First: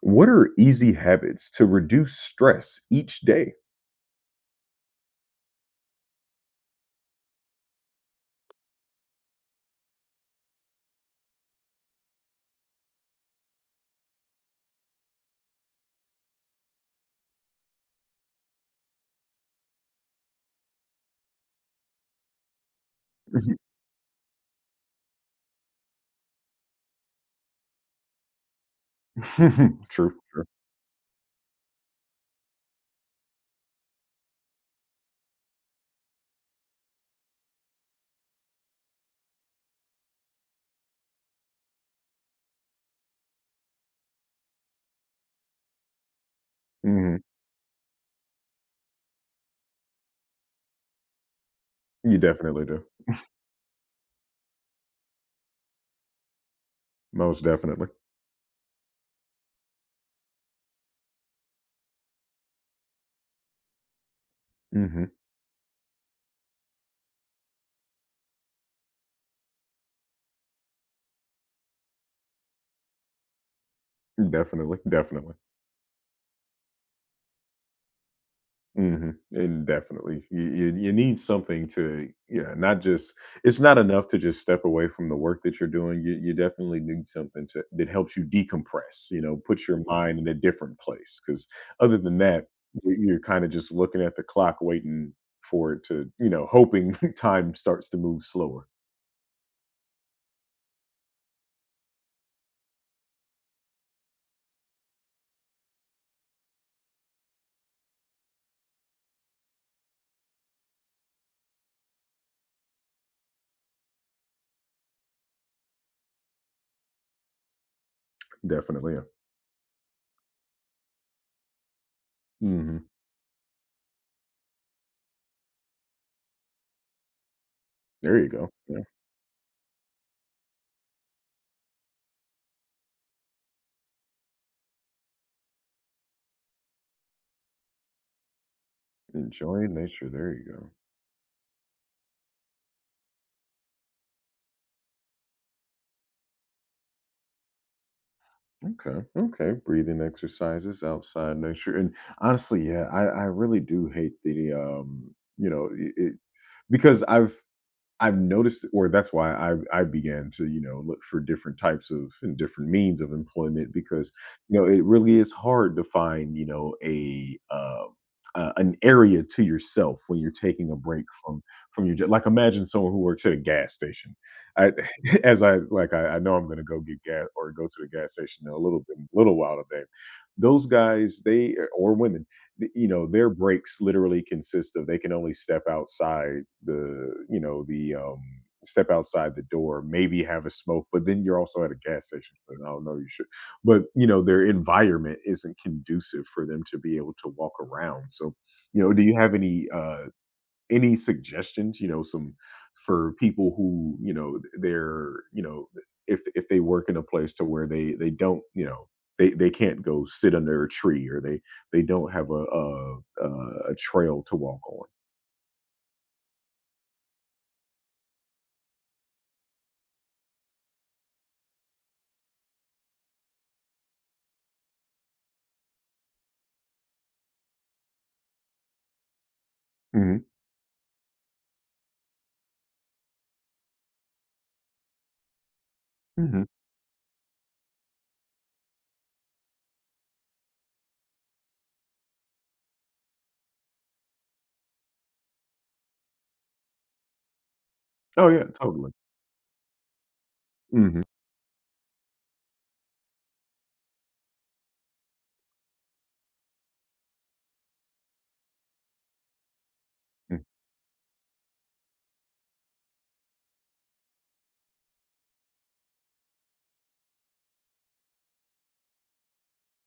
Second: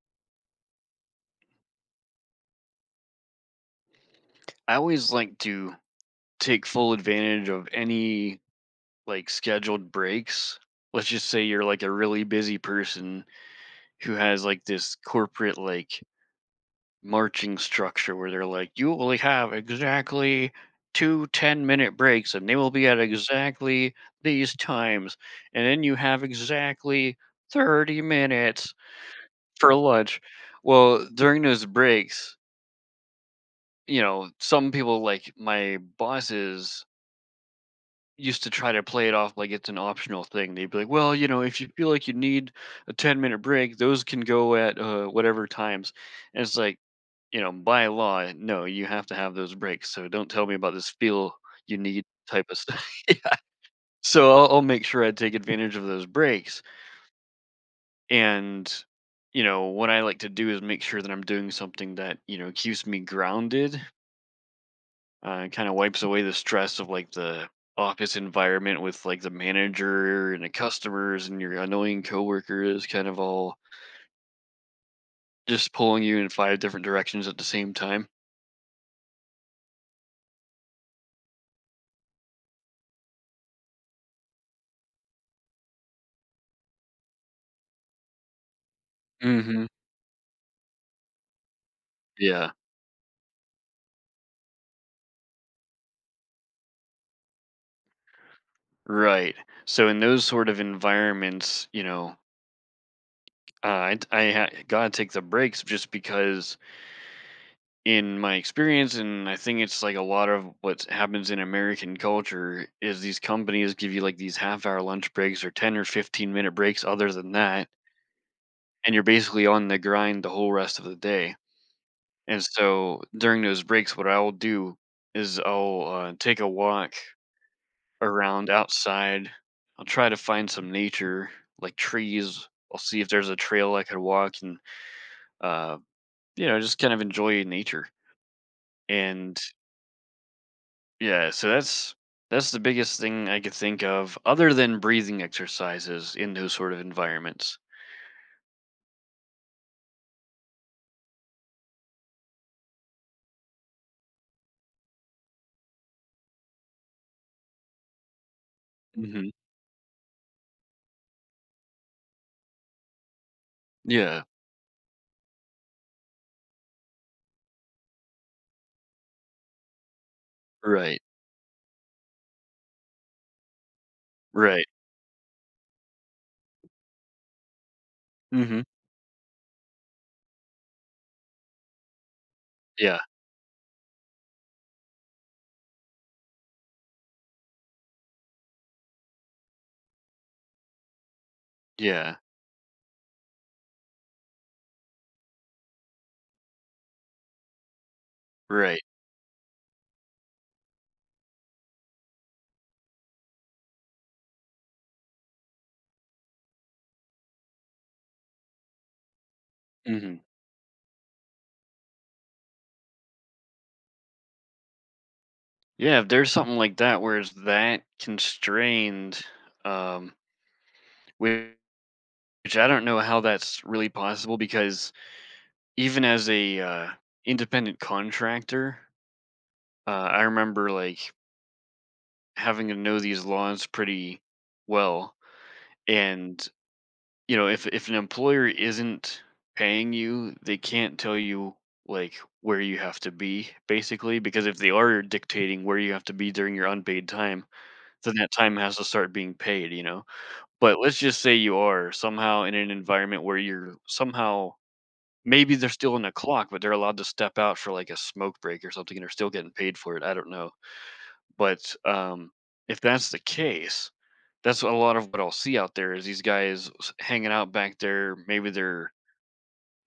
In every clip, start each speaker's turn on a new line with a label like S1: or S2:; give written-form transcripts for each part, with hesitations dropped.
S1: What are easy habits to reduce stress each day?
S2: I always like to take full advantage of any like scheduled breaks. Let's just say you're like a really busy person who has like this corporate like marching structure where they're like, you only have exactly two 10 minute breaks and they will be at
S1: Mhm.
S2: exactly these times. And then you have exactly 30 minutes for
S1: True, true.
S2: lunch. Well, during those breaks, you know, some people like my bosses used to try to play it off like it's an optional thing. They'd be like, "Well, you know, if you feel like you need a 10-minute break, those can go at whatever times." And it's like,
S1: Mhm.
S2: you know, by law, no, you have to have those breaks. So don't tell me about this feel you need
S1: You
S2: type of
S1: definitely do.
S2: stuff. Yeah. So I'll make sure I take advantage of those breaks.
S1: Most definitely.
S2: And you know, what I like to do is make sure that I'm doing something that, you know, keeps me grounded.
S1: Mhm.
S2: It kind of wipes away the stress of like the office environment with like the manager and the customers and your annoying coworkers kind of all
S1: Definitely, definitely.
S2: just pulling you in five different directions at the same time.
S1: Mhm, and definitely, you need something to, yeah, not just It's not enough to just step away from the work that you're doing. You definitely need something to that helps you decompress, you know, put
S2: Hmm.
S1: your mind in a different place. Because other than that,
S2: Yeah,
S1: you're kinda just looking at the clock waiting for it to, you know, hoping time starts to move slower.
S2: right. So in those sort of environments, you know, gotta take the breaks just because in my experience, and I think it's like a lot of what happens in American culture is these companies give you like these half hour lunch breaks or 10 or 15 minute breaks. Other than that,
S1: Definitely,
S2: and
S1: yeah.
S2: you're basically on the grind the whole rest of the day. And
S1: Mhm.
S2: so during those breaks, what I'll do is I'll take a walk
S1: There you go,
S2: around
S1: yeah.
S2: outside. I'll try to find some nature, like trees. I'll see if there's a trail I could walk and, uh, you know, just kind of enjoy nature. And
S1: Enjoying nature, there you go.
S2: yeah, so that's the biggest thing I could think of, other than breathing exercises in those sort of environments.
S1: Okay. Okay. Breathing exercises outside nature, and honestly, yeah, I really do hate the you know, it because I've noticed, or that's
S2: Hmm.
S1: why I began to, you know, look for different types of and different means of employment because,
S2: Yeah.
S1: you know, it really is hard to find, you know, an area to yourself when you're taking a
S2: Right.
S1: break from your job. Like imagine someone who works at a gas station.
S2: Right.
S1: I as I like I know I'm gonna go get gas or go to the gas station in a
S2: Hmm.
S1: little bit little while today. Those guys, they or women, you
S2: Yeah.
S1: know, their breaks literally consist of, they can only step outside the, you know, the, step outside the door, maybe have a smoke, but then you're also at a gas
S2: Yeah.
S1: station, so I don't know, you should. But you know, their environment isn't conducive for them to be able to walk around. So
S2: Right.
S1: you know, do you have any suggestions, you know, some for people who, you know, they're, you know, if they work in a place to where they don't, you know, they can't go
S2: Hmm.
S1: sit under a tree, or they don't have a trail to walk on.
S2: Yeah, if there's something like that where it's that constrained, um, which which I don't know how that's really possible because even as a independent contractor,
S1: hmm
S2: I remember like having to know these laws pretty well.
S1: hmm
S2: And you know, if an employer isn't paying you, they can't tell you like where you have to be basically because if they are dictating where you have to be during your unpaid time, then
S1: Oh
S2: that
S1: yeah,
S2: time has to
S1: totally.
S2: start being paid. You know. But let's
S1: Hmm.
S2: just say you are somehow in an environment where you're somehow maybe they're still on the clock, but they're allowed to step out for like a smoke break or something, and they're still getting paid for it. I don't know, but if that's the case, that's a lot of what I'll see out there is hanging out back there. Maybe they're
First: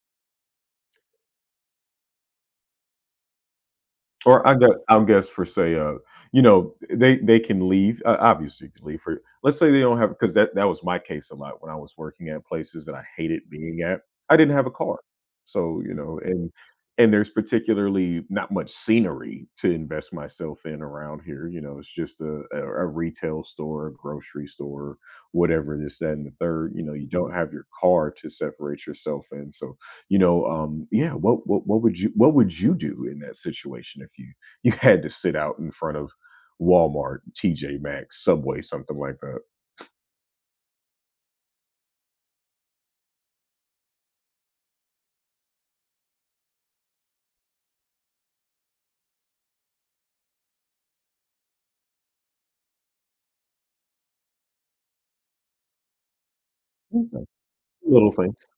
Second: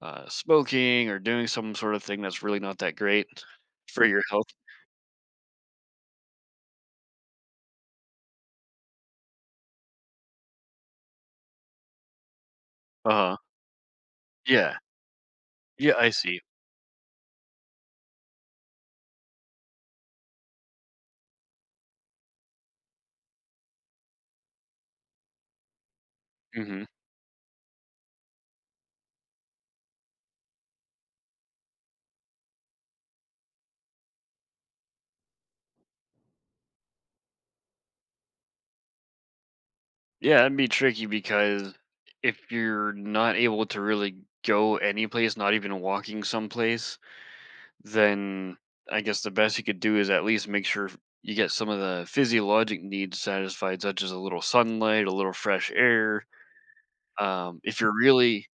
S2: smoking or doing some sort of thing that's really not that great for your
S1: Or
S2: health.
S1: I gue I'll guess for say, you know, they can leave, obviously you can leave for, let's say they don't have, because that that was my case a lot when I was working at places that I
S2: Uh huh.
S1: hated being at. I didn't have a
S2: Yeah.
S1: car. So, you
S2: Yeah, I
S1: know,
S2: see.
S1: and there's particularly not much scenery to invest myself in around here. You know, it's just a retail store, a grocery store, whatever, this, that, and the third. You
S2: Mhm.
S1: know, you don't have your car to separate yourself in, so you know, yeah, what would you, what would you do in that situation if you you had to sit out in front of Walmart, TJ Maxx, Subway, something like that?
S2: Yeah, that'd be tricky because if you're not able to really go any place, not even walking someplace, then I guess the best you could do is at least make sure you get some of the physiologic needs satisfied, such as a little sunlight, a little fresh air.
S1: Mhm.
S2: Um, if you're
S1: Little things.
S2: really,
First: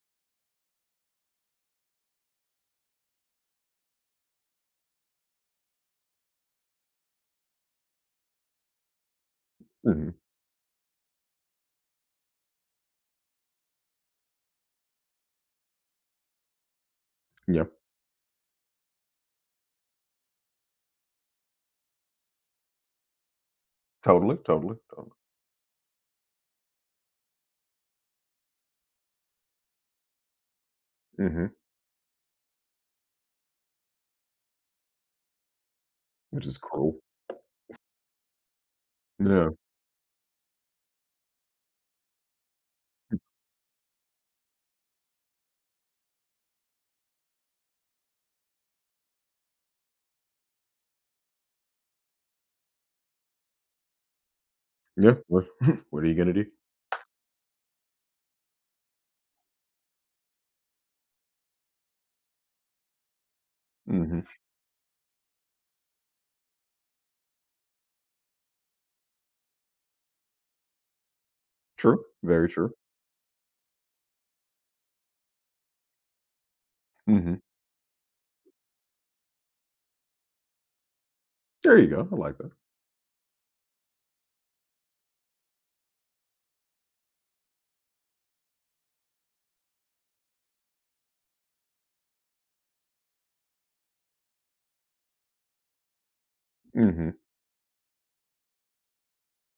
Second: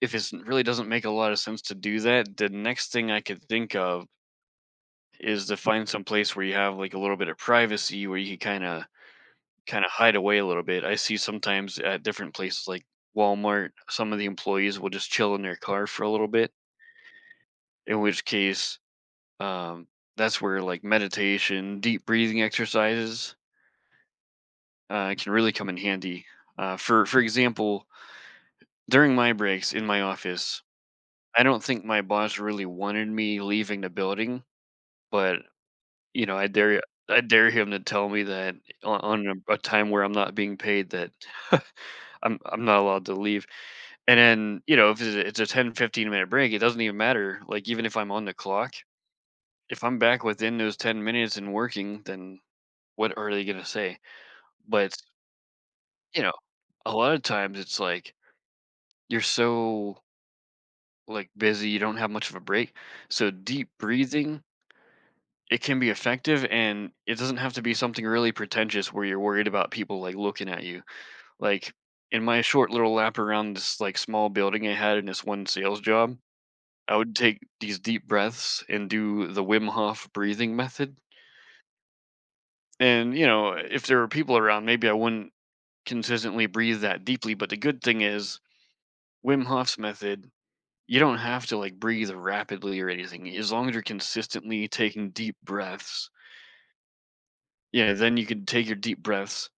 S2: if it really doesn't make a lot of sense to do that, the next thing I could think of is to find some place where you have like a little bit of privacy, where you can kind of
S1: Mhm.
S2: hide away a little bit. I see sometimes at different places like Walmart, some of the employees will just chill in their car for a little bit,
S1: Yeah.
S2: in which case, um, that's where like meditation, deep breathing exercises
S1: Totally, totally, totally.
S2: can really come in handy. For example, during my breaks in my office, I
S1: Mhm.
S2: don't think my boss really wanted me leaving the building, but you know,
S1: Which is cruel.
S2: I dare him to tell me that on, on
S1: Yeah.
S2: a, a time where I'm not being paid that I'm not allowed to leave. And then, you know, if it's a 10, 15 minute break, it doesn't even matter. Like even if I'm on the clock, if I'm back within those 10 minutes and working, then what are they going to say? But,
S1: Yeah. What what are you
S2: you
S1: gonna
S2: know,
S1: do?
S2: a lot of times it's like you're so like busy, you don't have much of a break. So deep
S1: Mhm.
S2: breathing, it can be effective and it doesn't have to be something really pretentious where you're worried about people like looking at you. Like
S1: True.
S2: in my
S1: Very
S2: short
S1: true.
S2: little lap around this like small building I had in this one sales job, I would
S1: Mhm.
S2: take these deep breaths and do the Wim Hof breathing method.
S1: There you go. I like that.
S2: And, you know, if there were people around, maybe I wouldn't consistently breathe that deeply. But the good thing is, Wim Hof's method, you don't have to like breathe rapidly or anything. As long as you're consistently taking deep breaths,
S1: Mhm.
S2: yeah, then you can take your deep breaths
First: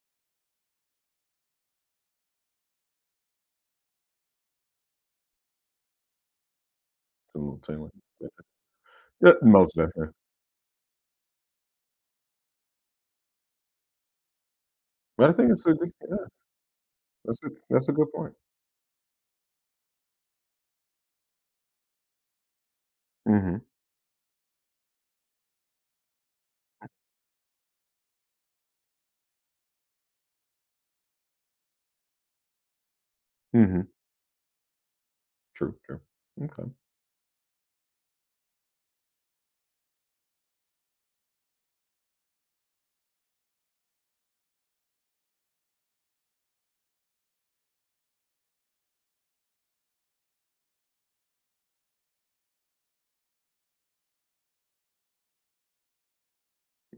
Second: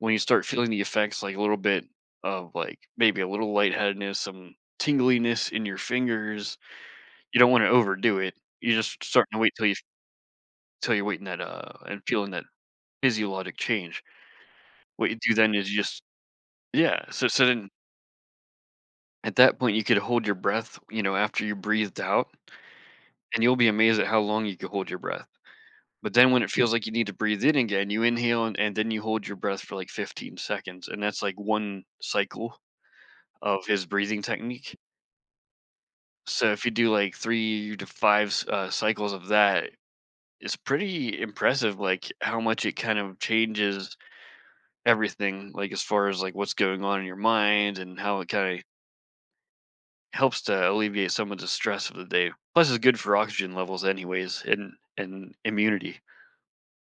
S2: when you start feeling the effects, like a little bit of like maybe a little lightheadedness, some tingliness in your fingers.
S1: It's a
S2: You don't
S1: little
S2: want to
S1: thing like
S2: overdo
S1: that.
S2: it. You just start
S1: Yeah,
S2: to wait
S1: most definitely.
S2: till you're waiting that, and feeling that physiologic change. What you
S1: But I
S2: do
S1: think
S2: then
S1: it's
S2: is
S1: a
S2: you
S1: good,
S2: just
S1: yeah,
S2: yeah, so so then
S1: that's a good point.
S2: at that point, you could hold your breath, you know, after you breathed out, and you'll
S1: Mhm.
S2: be amazed at how long you can hold your breath. But then when it feels like you need to breathe in again, you inhale and then you hold your breath for like 15 seconds, and that's like one cycle of his
S1: Mhm.
S2: breathing technique.
S1: True, true.
S2: So
S1: Okay.
S2: if you do like three to five cycles of that, it's pretty impressive, like how much it kind of changes everything, like as far as like what's going on in your mind and how it kind of helps to alleviate some of the stress of the day. Plus, it's good for oxygen levels, anyways, and immunity.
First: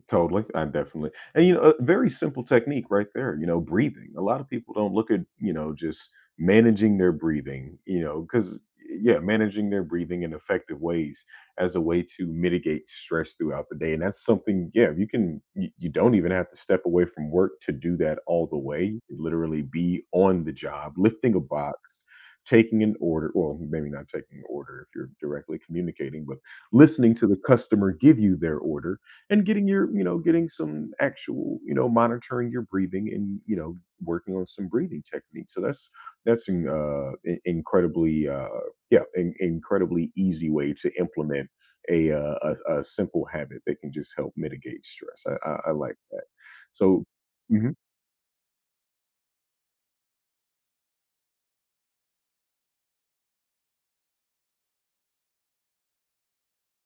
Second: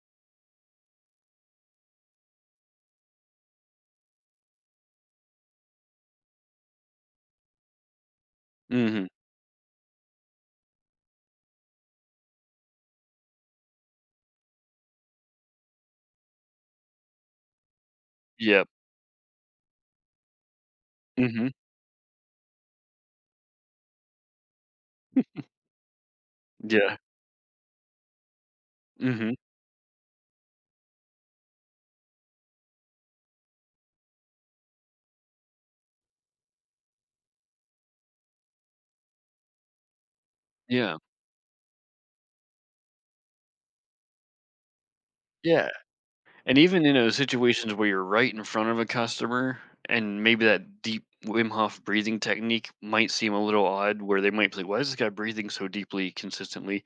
S1: Totally, I definitely, and, you know, a very simple technique right there, you know, breathing. A lot of people don't look at, you know, just managing their breathing, you know, because
S2: Mm-hmm.
S1: yeah, managing their breathing in effective ways as a way to mitigate stress throughout the day, and that's something, yeah, you can, you don't even have to step away from work to do that all the
S2: Yeah.
S1: way. You can literally be on the job, lifting a
S2: Mm-hmm.
S1: box, taking an order, well, maybe not taking an order if you're directly communicating, but
S2: Yeah.
S1: listening to the customer give you their order
S2: Mm-hmm.
S1: and getting your, you know, getting some actual, you know, monitoring your breathing, and you know, working on some breathing techniques, so that's an incredibly yeah, incredibly easy way to
S2: Yeah.
S1: implement a, uh, a simple habit that can just help mitigate stress.
S2: Yeah.
S1: I like that,
S2: And even in
S1: so
S2: those
S1: mhm,
S2: situations where you're right in front of a customer, and maybe that deep Wim Hof breathing technique might seem a little odd, where they might be like, "Why is this guy breathing so deeply consistently?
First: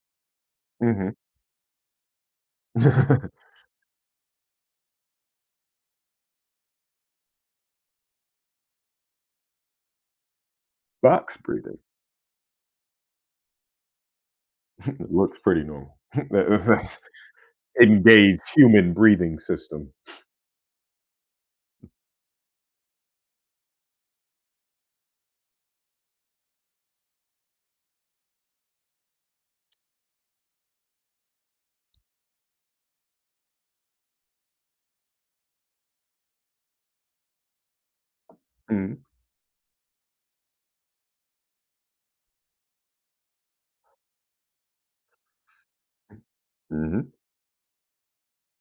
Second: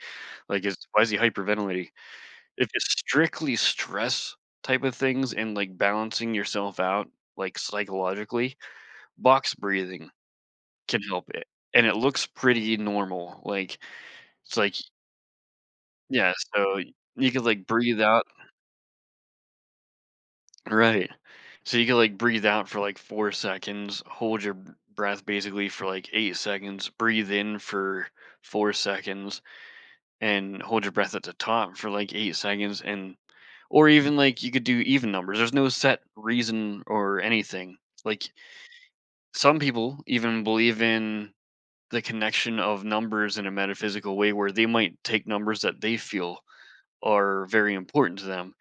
S2: Like, is why is
S1: mhm.
S2: he hyperventilating?" If it's strictly stress type of things and, like, balancing yourself out, like, psychologically, box breathing can help
S1: Box
S2: it,
S1: breathing.
S2: and it looks pretty normal, like, it's like
S1: Looks pretty normal.
S2: yeah, so
S1: That's
S2: you could, like, breathe out
S1: engaged human breathing system.
S2: right. So you could, like, breathe out for, like, 4 seconds, hold your b breath basically for, like, 8 seconds, breathe in for 4 seconds, and hold your breath at the top for, like, 8 seconds, and or even like you could do even numbers. There's no set reason or anything. Like
S1: Mhm,
S2: some people even believe in the connection of numbers in a metaphysical way where they might take numbers that they feel
S1: mhm.
S2: are very important to them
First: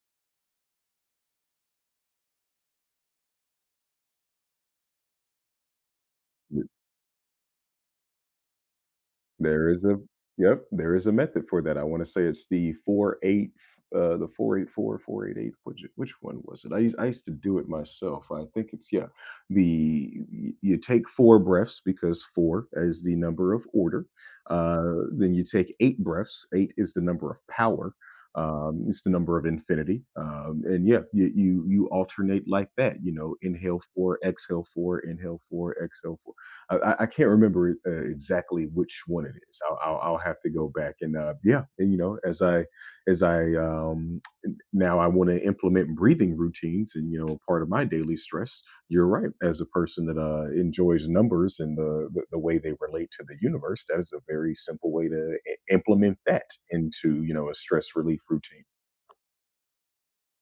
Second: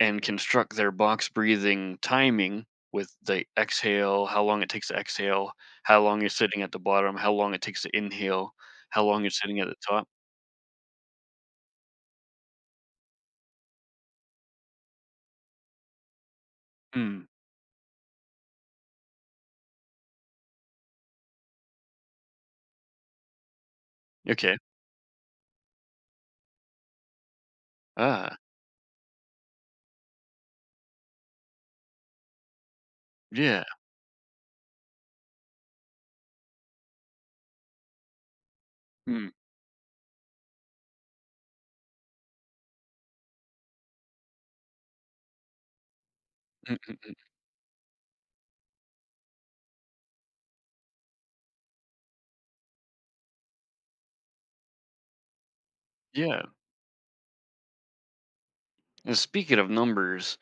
S2: and construct their box breathing timing with the exhale, how long it takes to exhale, how long you're sitting at the bottom, how long it takes to inhale, how long you're sitting at
S1: There
S2: the
S1: is a,
S2: top.
S1: yep, there is a method for that. I wanna say it's the 4-8, the 4 8 4 4 8 8. Which one was it? I used
S2: Mm,
S1: to do it myself. I think it's, yeah, the y you take 4 breaths because 4 is the number of order.
S2: okay.
S1: Then you take 8 breaths. 8 is the number of power.
S2: Ah,
S1: It's the number of infinity. And yeah, you alternate like that, you know,
S2: yeah.
S1: inhale 4, exhale 4, inhale 4, exhale 4. I can't remember exactly which
S2: Mm,
S1: one
S2: mm,
S1: it is. I'll have to go back and, yeah, and you know, as I now I want to implement breathing
S2: mm,
S1: routines, and
S2: mm.
S1: you know, part of my daily stress. You're right, as a person that, enjoys numbers and the way they relate to the universe, that is a very simple way to implement
S2: Yeah.
S1: that into, you know, a stress relief routine.
S2: And speaking of numbers,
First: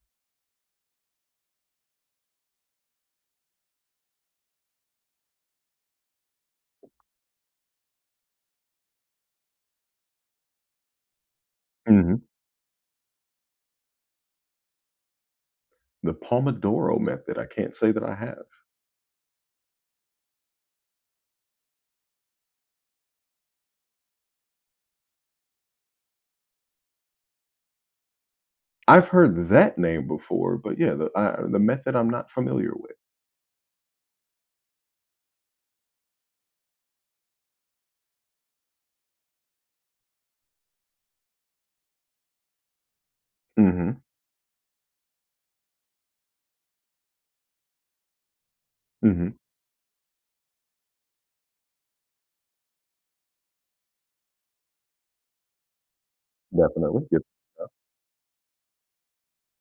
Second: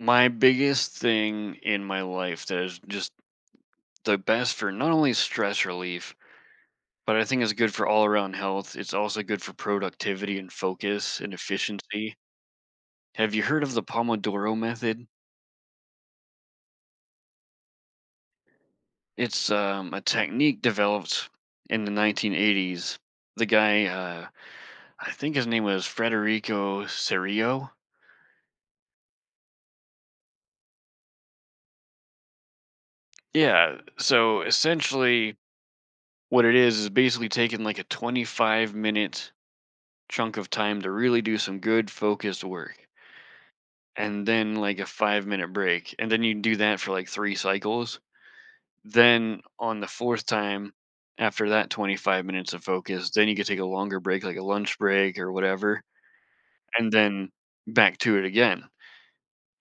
S2: my biggest thing in my life that is just the best for not only stress relief, but I think it's good for all around health. It's also good for productivity and focus and efficiency.
S1: Mhm.
S2: Have you heard of the Pomodoro method?
S1: The Pomodoro method. I can't say that I have.
S2: It's a technique developed in the 1980s. The guy, I think his name was Federico Serio.
S1: I've heard that name before, but yeah, the, I, the method I'm not familiar with.
S2: Yeah. So essentially, what it is basically taking like a 25-minute chunk of time to really do some good focused work
S1: Mhm,
S2: and then like a 5 minute break and then you do that for like three cycles
S1: mhm,
S2: then on the fourth time after that 25 minutes of focus then you could take a longer break like a lunch break or whatever and
S1: definitely, yep,
S2: then back to it again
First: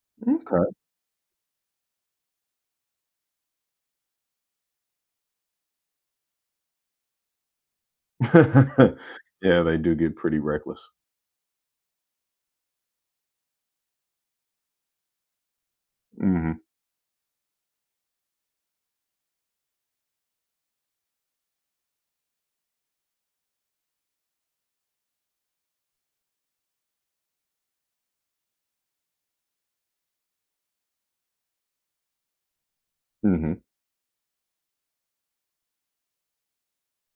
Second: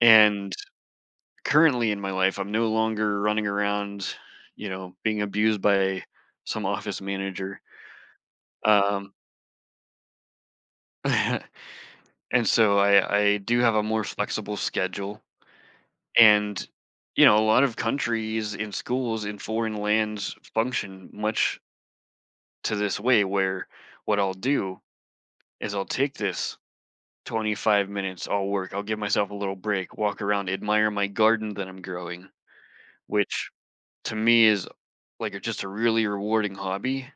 S2: and
S1: okay.
S2: currently in my life I'm no longer running around you know being abused by some office manager um,
S1: Yeah, they do get pretty reckless.
S2: and so I do have a more flexible schedule.
S1: Mhm,
S2: And, you know, a lot of countries and schools in foreign lands function much to this way where what I'll do is I'll take this 25 minutes, I'll work, I'll give myself a little break, walk around, admire my garden that I'm growing, which
S1: mhm,
S2: to me is like a, just a really rewarding hobby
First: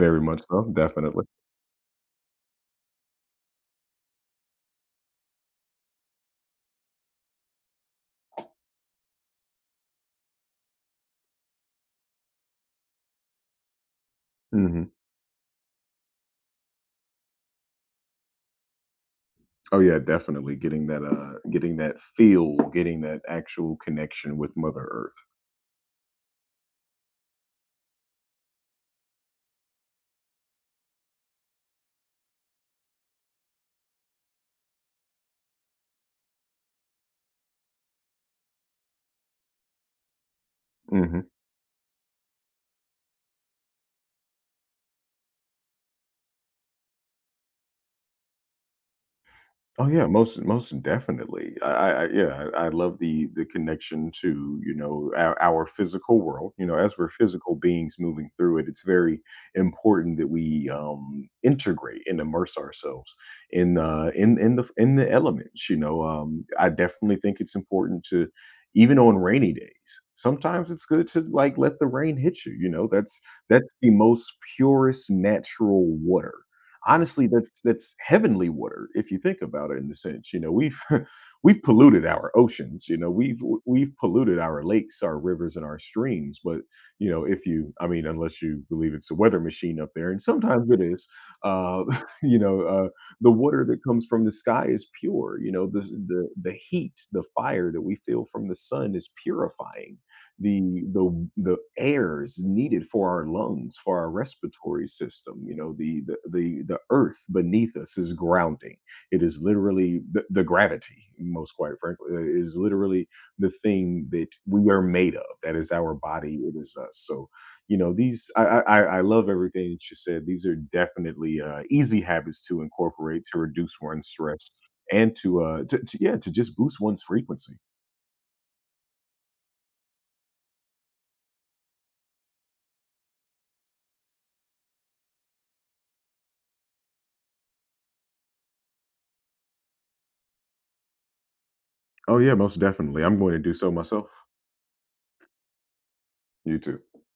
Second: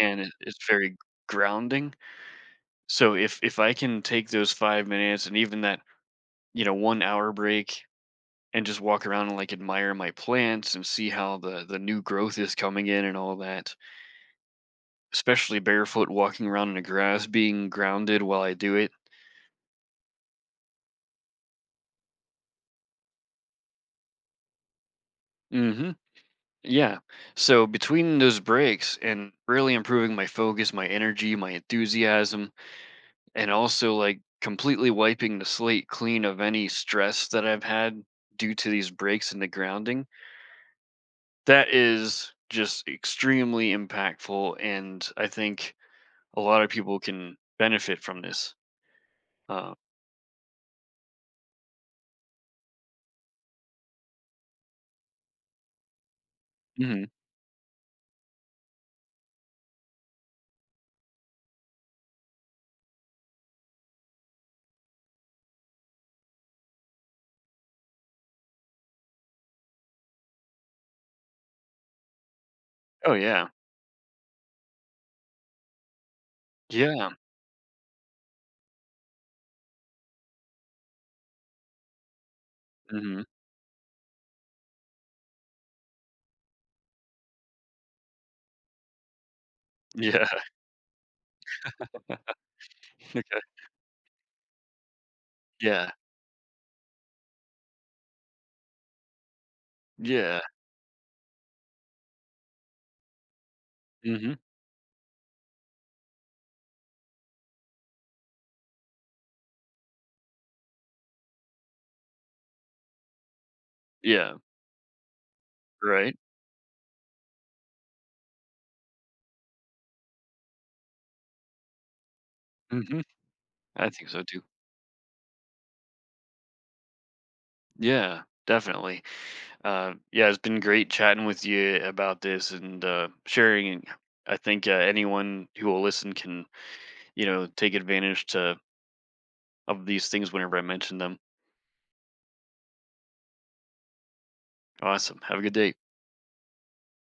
S2: and
S1: much so,
S2: it's very
S1: definitely,
S2: grounding. So if I can take those 5 minutes and even that, you know, 1 hour break and just walk around and like admire my plants and see how the new growth is coming in and all that.
S1: mhm.
S2: Especially barefoot walking around in the grass, being grounded while I do it.
S1: Oh, yeah, definitely getting that feel, getting that actual connection with Mother Earth,
S2: Hmm. Yeah. So between those breaks and really improving my focus, my energy, my enthusiasm, and also like completely wiping the slate clean of any stress that I've had due to these breaks in the grounding,
S1: mhm.
S2: that is just extremely impactful. And I think a lot of people can benefit from this. Uh,
S1: Oh yeah, most most definitely. Yeah, I love the connection to, you know, our physical world. You know, as
S2: mhm.
S1: we're physical beings moving through it, it's very important that we, integrate and immerse ourselves in the elements. You know, I definitely think it's important to, even on rainy days. Sometimes it's good to like let the rain hit you. You know,
S2: Oh yeah,
S1: that's the most purest natural water.
S2: yeah,
S1: Honestly, that's heavenly water if you think about it in the sense, you know, we've we've polluted our oceans, you know,
S2: hmm
S1: we've polluted our lakes, our rivers, and our streams. But you know, if you, I mean, unless you believe it's a weather machine up there, and
S2: yeah,
S1: sometimes it is, uh, you know, uh,
S2: okay,
S1: the water that comes from the sky is pure. You know,
S2: yeah,
S1: the heat, the fire that we feel from the sun is purifying.
S2: yeah,
S1: The airs needed for our lungs, for our
S2: hmm
S1: respiratory system. You know, the earth beneath us is grounding. It is literally the gravity, most quite frankly, is literally the thing that
S2: yeah,
S1: we are made of. That is our
S2: right.
S1: body. It is us. So, you know, these I love everything that you said. These are definitely, easy habits to
S2: Hmm.
S1: incorporate to reduce
S2: I
S1: one's
S2: think so too.
S1: stress and to to yeah, to just boost one's frequency.
S2: Yeah, definitely. Yeah, it's been great chatting with you about this and sharing. I think anyone who will listen can, you know, take advantage to of these things whenever I mention them.
S1: Oh yeah, most definitely. I'm going to do so myself.
S2: Awesome. Have a good day.
S1: You too.